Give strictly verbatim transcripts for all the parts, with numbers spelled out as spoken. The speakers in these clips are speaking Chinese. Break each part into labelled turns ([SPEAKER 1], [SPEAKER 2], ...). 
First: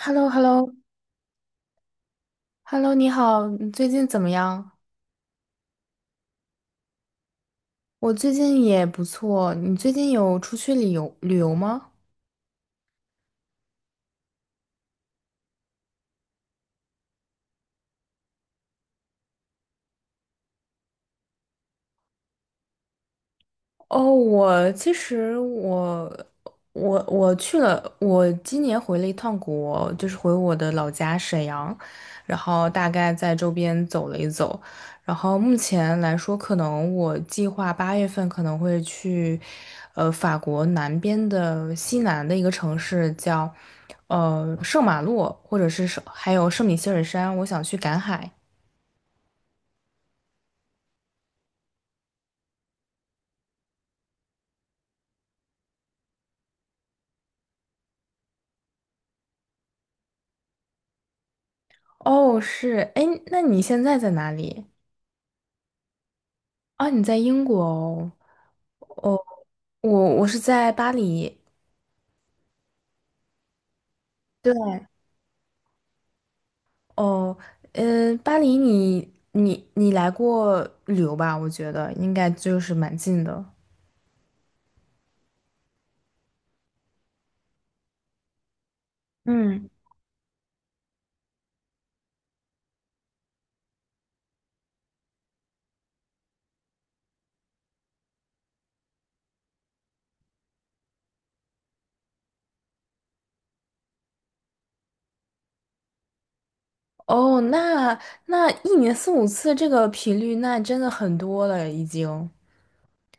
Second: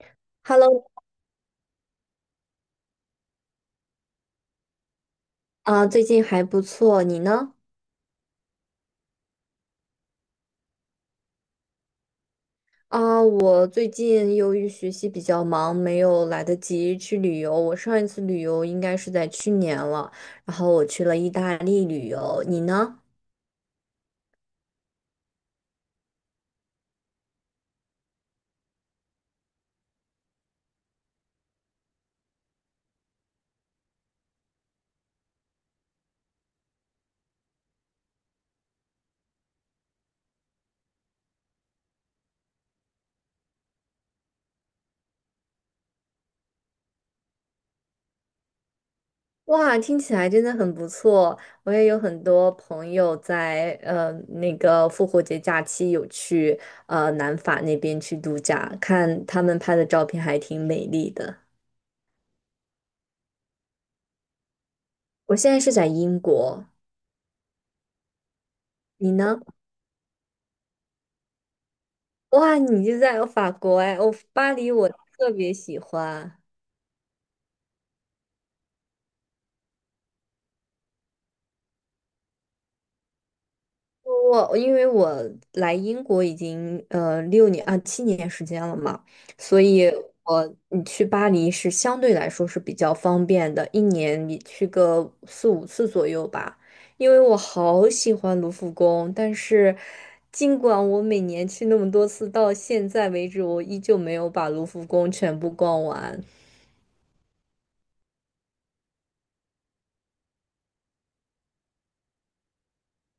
[SPEAKER 1] h e l l o， h e l l o，
[SPEAKER 2] Hello，
[SPEAKER 1] h e l l o。 你好，你最近怎么样？
[SPEAKER 2] 啊，最近还不错，你呢？
[SPEAKER 1] 我最近也不错，你最近有出去旅游旅游吗？
[SPEAKER 2] 啊，我最近由于学习比较忙，没有来得及去旅游。我上一次旅游应该是在去年了，然后我去了意大利旅游。你呢？
[SPEAKER 1] 哦，我其实我我我去了，我今年回了一趟国，就是回我的老家沈阳，然后大概在周边走了一走，然后目前来说，可能我计划八月份可能会去，呃，法国南边的西南的一个城市叫，呃，圣马洛，或者是圣还有圣米歇尔山，我想去赶海。
[SPEAKER 2] 哇，听起来真的很不错。我也有很多朋友在呃那个复活节假期有去呃南法那边去度假，看他们拍的照片还挺美丽的。
[SPEAKER 1] 哦，是，哎，那你现在在哪里？
[SPEAKER 2] 我现在是在英国，
[SPEAKER 1] 啊，你在英国哦。
[SPEAKER 2] 你
[SPEAKER 1] 哦，
[SPEAKER 2] 呢？
[SPEAKER 1] 我我是在巴黎。
[SPEAKER 2] 哇，你就在法国哎，我巴
[SPEAKER 1] 对，
[SPEAKER 2] 黎我特别喜欢。
[SPEAKER 1] 哦，嗯，巴黎你你你来过旅游吧？我觉得应该就是蛮近的。
[SPEAKER 2] 我因为我来英国已经呃六年啊七年时间了嘛，所
[SPEAKER 1] 嗯，
[SPEAKER 2] 以我你去巴黎是相对来说是比较方便的，一年你去个四五次左右吧。因为我好喜欢卢浮宫，但是尽管我每年去那么多次，到现在为止我依旧没有把卢浮宫全部逛完。
[SPEAKER 1] 哦，那那一年四五次这个频率，那真的很多了已经。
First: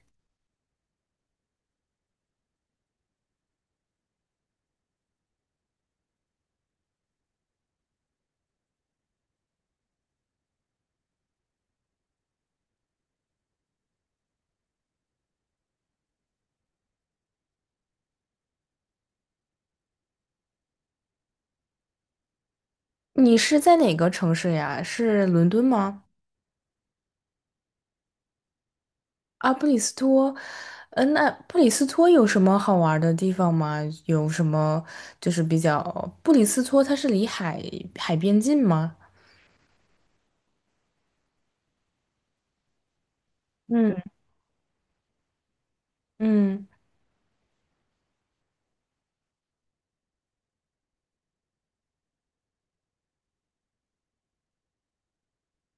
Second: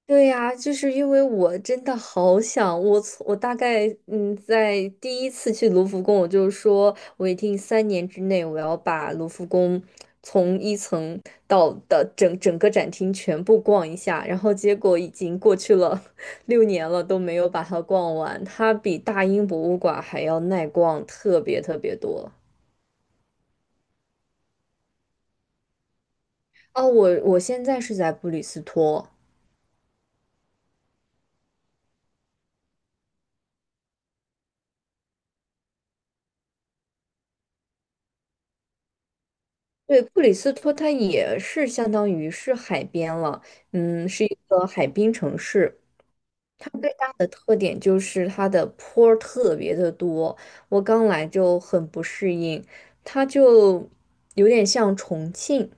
[SPEAKER 2] 对呀，就是因为我真的好想，我从我大概嗯，在第一次去卢浮宫，我就说我一定三年之内我要把卢浮宫从一层到的整整个展厅全部逛一下，然后结果已经过去了 六年了都没有把它逛完，它比大英博物馆还要耐逛特别特别多。
[SPEAKER 1] 你是在哪个城市呀？是伦敦吗？
[SPEAKER 2] 哦，我我现在是在布里斯托，
[SPEAKER 1] 啊，布里斯托。嗯，那布里斯托有什么好玩的地方吗？有什么就是比较，布里斯托它是离海海边近吗？
[SPEAKER 2] 对，布里斯托它也是相当于是海边了，
[SPEAKER 1] 嗯。
[SPEAKER 2] 嗯，是一个海滨城市。
[SPEAKER 1] 嗯，
[SPEAKER 2] 它最大的特点就是它的坡儿特别的多，我刚来就很不适应，它就有点像重庆，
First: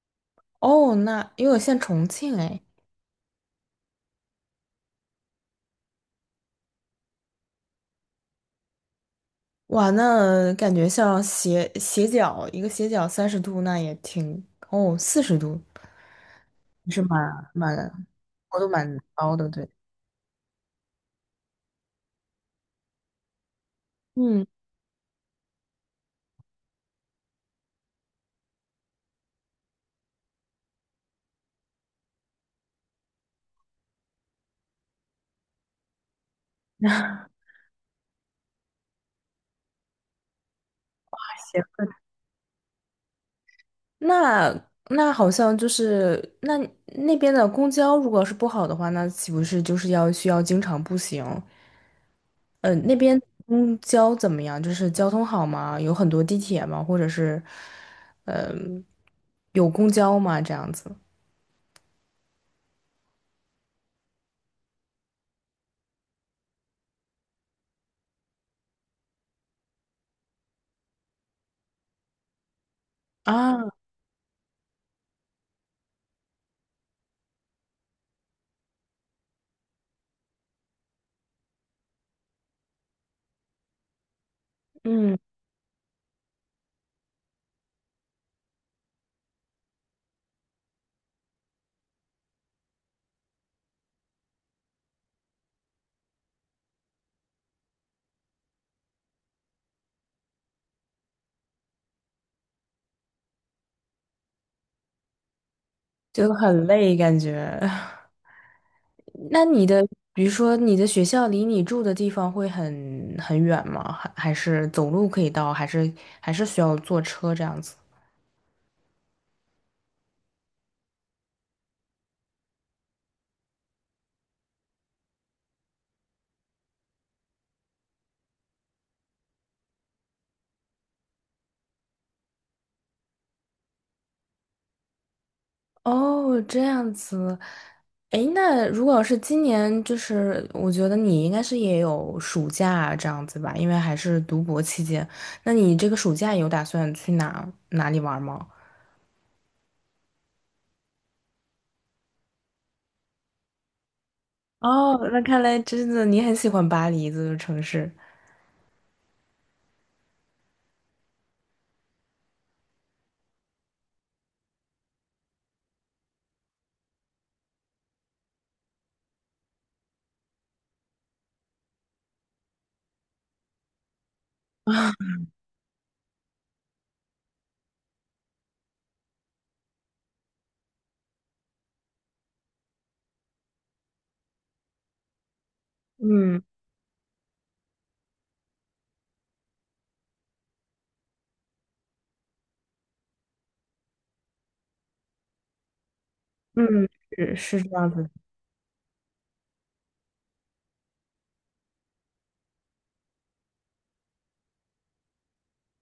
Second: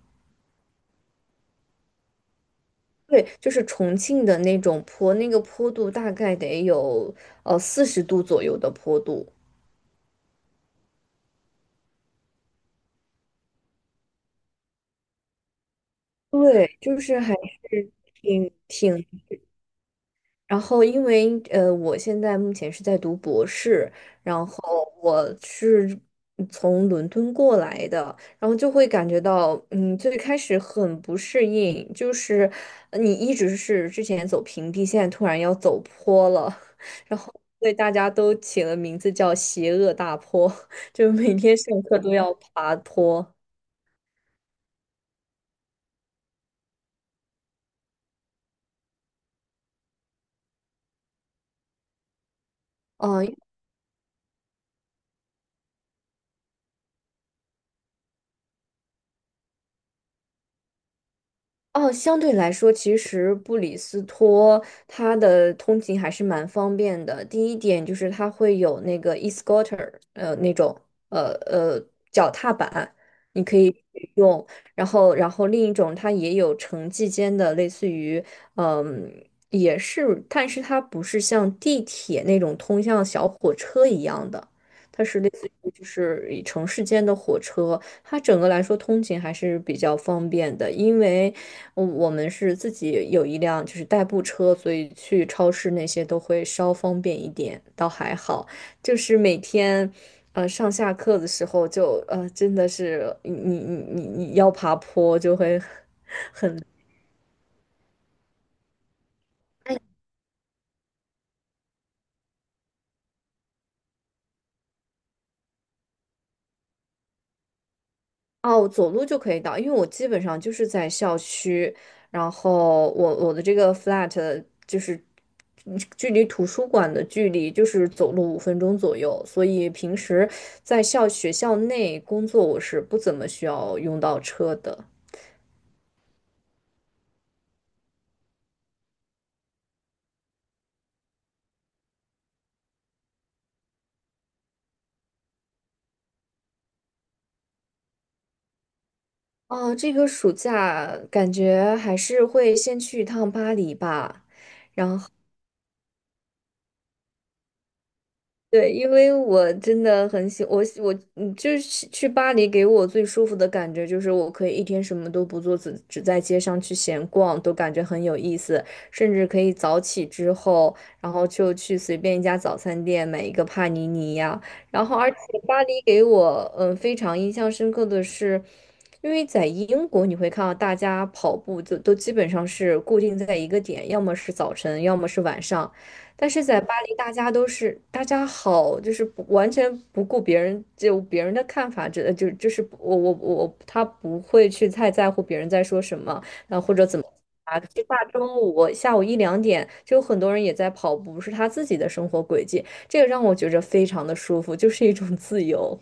[SPEAKER 1] 哦，那因为我现在重庆哎，
[SPEAKER 2] 对，就是重庆的那种坡，那个坡度大概得有呃四十度左右的坡度，
[SPEAKER 1] 哇，那感觉像斜斜角一个斜角三十度，那也挺哦四十度，
[SPEAKER 2] 对，就
[SPEAKER 1] 是
[SPEAKER 2] 是还
[SPEAKER 1] 蛮
[SPEAKER 2] 是
[SPEAKER 1] 蛮
[SPEAKER 2] 挺
[SPEAKER 1] 高度蛮
[SPEAKER 2] 挺。
[SPEAKER 1] 高的，对，
[SPEAKER 2] 然后，因为呃，我现在目前是在读博士，
[SPEAKER 1] 嗯，
[SPEAKER 2] 然后我是从伦敦过来的，然后就会感觉到，嗯，最开始很不适应，就是呃你一直是之前走平地，现在突然要走坡了，然后对大家都起了名字叫“邪恶大坡”，就每天上
[SPEAKER 1] 行，
[SPEAKER 2] 课都要爬坡。
[SPEAKER 1] 那那好像就是那那边的公交如果是不好的话，那岂不是就是要需要经常步行？呃，那边
[SPEAKER 2] 嗯，
[SPEAKER 1] 公交怎么样？就是交通好吗？有很多地铁吗？或者是，嗯、有公交吗？这样子
[SPEAKER 2] 哦，相对来说，其实布里斯托它的通勤还是蛮方便的。第一点就是它会有那个 e-scooter，呃，那种呃呃脚踏板，你可
[SPEAKER 1] 啊，
[SPEAKER 2] 以用。然后，然后另一种它也有城际间的，类似于嗯，也是，但是它不是像地铁那种通向小火车一样的，它
[SPEAKER 1] 嗯，
[SPEAKER 2] 是类似于就是以城市间的火车。它整个来说通勤还是比较方便的，因为我我们是自己有一辆就是代步车，所以去超市那些都会稍方便一点，倒还好。就是每天，呃，上下课的时候就呃，真的是你你你你你要爬坡就会
[SPEAKER 1] 就很累感觉。那你的，比如说你的学校离你住的地方会很很远吗？还还是走路可以到？还是还是需要坐车这样子？
[SPEAKER 2] 哦，走路就可以到，因为我基本上就是在校区，然后我我的这个 flat 就是嗯距离图书馆的距离就是走路五分钟左右，所以平时在校学校内工作我是不怎么需要用到车的。
[SPEAKER 1] 哦，这样子，诶，那如果是今年，就是我觉得你应该是也有暑假啊这样子吧，因为还是读博期间。那你这个暑假有打算去哪哪里玩吗？
[SPEAKER 2] 哦，这个暑假感觉还是会先去一趟巴黎吧。
[SPEAKER 1] 哦，那看来真的你很喜欢巴黎这个城市。
[SPEAKER 2] 对，因为我真的很喜我喜我嗯，就是去巴黎给我最舒服的感觉就是我可以一天什么都不做，只只在街上去闲逛，都感觉很有意思。甚至可以早起之后，然后就去随便一家早餐店买一个帕尼尼呀。然后，而且巴黎给我嗯非常印象深刻的是，因为在英国你会看到大家跑步就都基本上是固定在一个点，要么是早晨，要么是晚上。但
[SPEAKER 1] 嗯
[SPEAKER 2] 是在巴黎，大家都是大家好，就是不完全不顾别人就别人的看法，这就就是不我我我他不会去太在乎别人在说什么，然后或者
[SPEAKER 1] 嗯，
[SPEAKER 2] 怎么
[SPEAKER 1] 是
[SPEAKER 2] 啊？
[SPEAKER 1] 是这
[SPEAKER 2] 就
[SPEAKER 1] 样
[SPEAKER 2] 大
[SPEAKER 1] 子。
[SPEAKER 2] 中午我下午一两点，就有很多人也在跑步，是他自己的生活轨迹，这个让我觉着非常的舒服，就是一种自由。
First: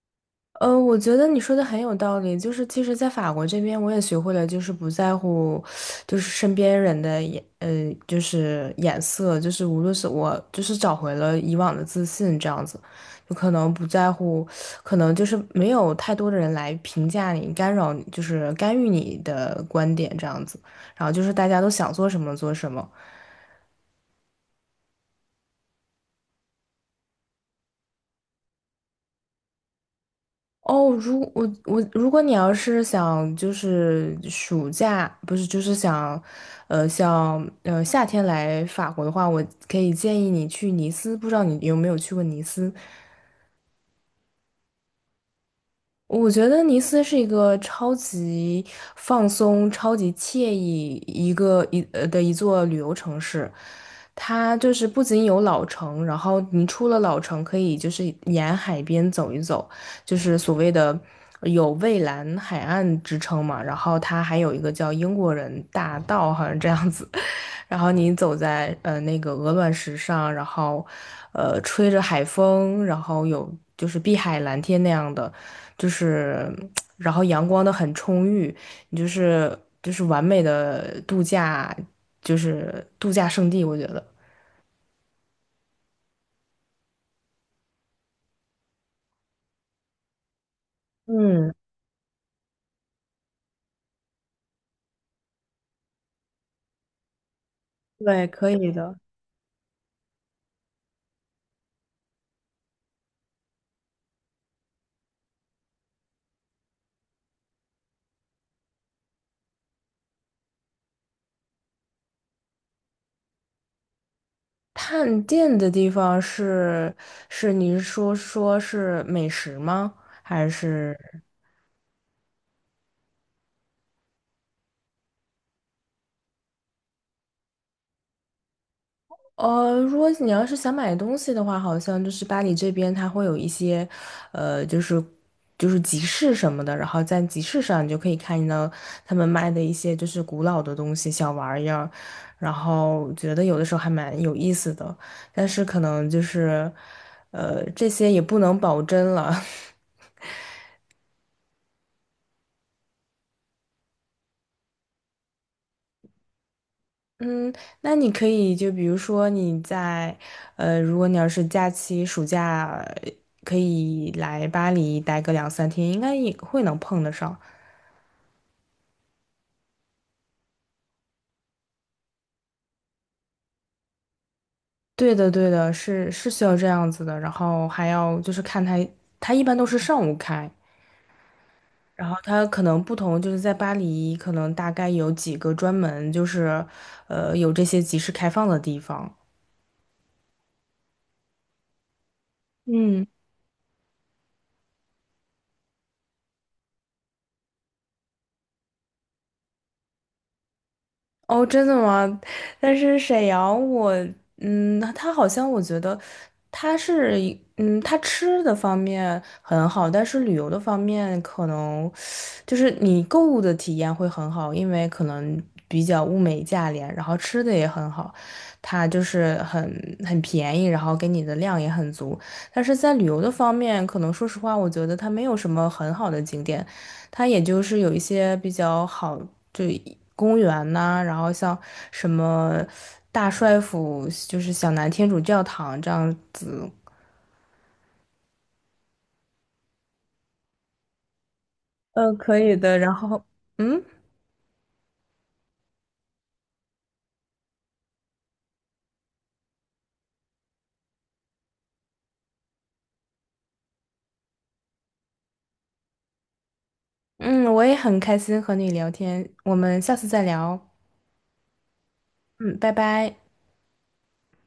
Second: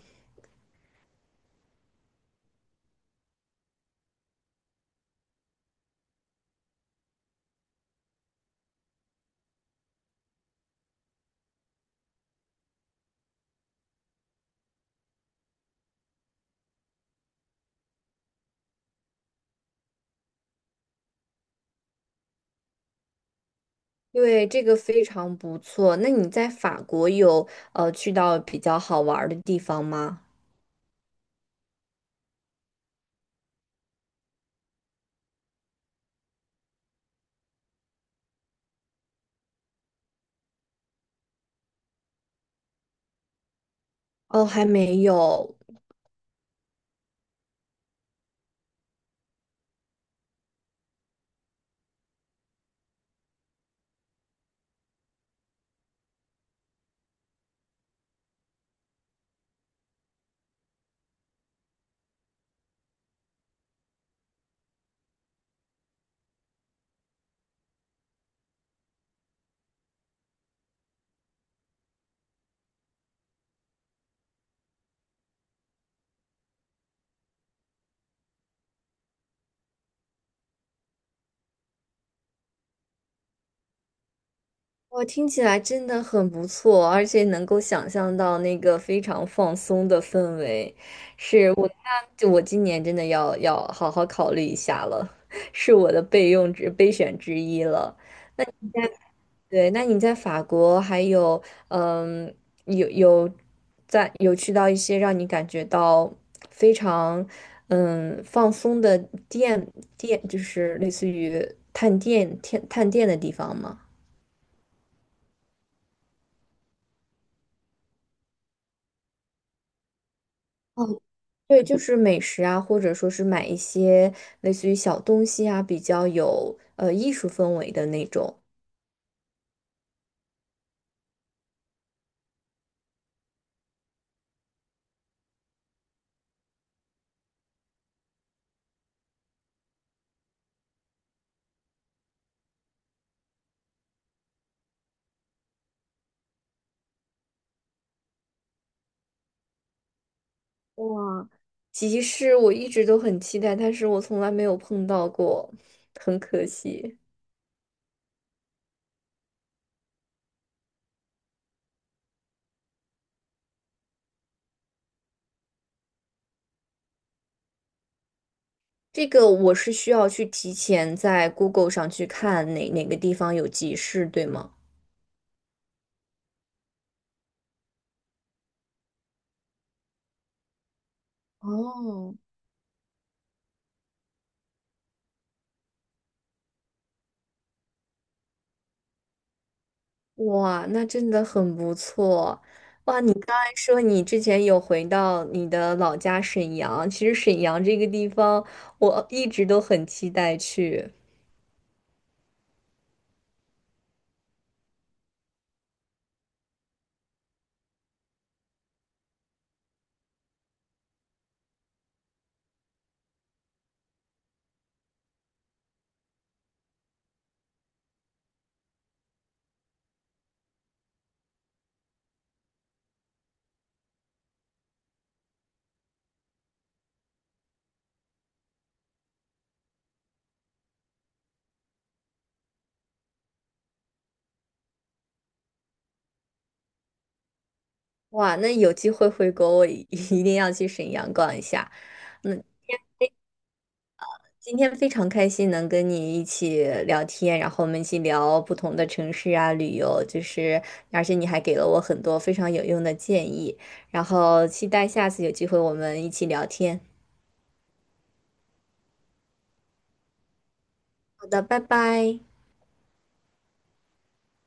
[SPEAKER 1] 呃，我觉得你说的很有道理。就是其实，在法国这边，我也学会了，就是不在乎，就是身边人的眼，呃，就是眼色，就是无论是我，就是找回了以往的自信，这样子，就可能不在乎，可能就是没有太多的人来评价你、干扰你，就是干预你的观点这样子。然后就是大家都想做什么做什么。
[SPEAKER 2] 对，这个非常不错。那你在法国有呃去到比较好玩儿的地方吗？
[SPEAKER 1] 哦，如我我，如果你要是想就是暑假，不是就是想，呃，像呃夏天来法国的话，我可以建议你去尼斯，不知道你有没有去过尼斯？
[SPEAKER 2] 哦，还没有。
[SPEAKER 1] 我觉得尼斯是一个超级放松、超级惬意一个一呃的一座旅游城市。它就是不仅有老城，然后你出了老城，可以就是沿海边走一走，就是所谓的有蔚蓝海岸之称嘛。然后它还有一个叫英国人大道，好像这样子。然后你走在呃那个鹅卵石上，然后呃吹着海风，然后有就是碧海蓝天那样的，就是然后阳光的很充裕，你就是就是完美的度假，就是度假胜地，我觉得。
[SPEAKER 2] 我听起来真的很不错，而且能够想象到那个非常放松的氛围，是
[SPEAKER 1] 嗯，
[SPEAKER 2] 我那就我今年真的要要好好考虑一下了，是我的备用之备选之一了。
[SPEAKER 1] 对，可以的。
[SPEAKER 2] 对，那你在法国还有嗯有有在有去到一些让你感觉到非常嗯放松的店店，就是类似于探店探探店的地方吗？
[SPEAKER 1] 探店的地方是是你是说说是美食吗？还是？
[SPEAKER 2] 对，就是美食啊，或者说是买一些类似于小东西啊，比较有呃艺术氛围的那种
[SPEAKER 1] 呃，如果你要是想买东西的话，好像就是巴黎这边它会有一些，呃，就是就是集市什么的，然后在集市上你就可以看到他们卖的一些就是古老的东西、小玩意儿，然后觉得有的时候还蛮有意思的，但是可能就是，呃，这些也不能保真了。
[SPEAKER 2] 哇，集市，我一直都很期待，但是我从来没有碰到过，很可惜。
[SPEAKER 1] 嗯，那你可以就比如说你在，呃，如果你要是假期暑假呃可以来巴黎待个两三天，应该也会能碰得上。
[SPEAKER 2] 这个我是需要去提前在 Google 上去看哪哪个地方有集市，对吗？
[SPEAKER 1] 对的，对的，是是需要这样子的。然后还要就是看它，它一般都是上午开，然后
[SPEAKER 2] 哦。
[SPEAKER 1] 它可能不同，就是在巴黎可能大概有几个专门就是，呃，有这些集市开放的地方。
[SPEAKER 2] 哇，那真的很不错。哇，
[SPEAKER 1] 嗯。
[SPEAKER 2] 你刚才说你之前有回到你的老家沈阳，其实沈阳这个地方我一直都很期待去。
[SPEAKER 1] 哦，真的吗？但是沈阳我，嗯，他好像我觉得他是一嗯，他吃的方面很好，但是旅游的方面可能就是你购物的体验会很好，因为可能比较物美价廉，然后吃的也很好，它就是很很便宜，然后给你的量也很足。但是在旅游的方面，可能说实话，我觉得它没有什么很好的景点，它也就是有一些比较好，就公园呐、然后像什么大帅府，就是小南天主教堂这样子，
[SPEAKER 2] 哇，那有机会回国，我一 一定要去沈阳逛一下。
[SPEAKER 1] 嗯，可
[SPEAKER 2] 嗯，
[SPEAKER 1] 以的。然后，嗯。
[SPEAKER 2] 今天非常开心能跟你一起聊天，然后我们一起聊不同的城市啊、旅游，就是而且你还给了我很多非常有用的建议，然后期待下次有机会我们一起聊天。
[SPEAKER 1] 嗯，我也很开心和你聊天，我们下次再聊。
[SPEAKER 2] 好的，拜拜。
[SPEAKER 1] 嗯，拜拜。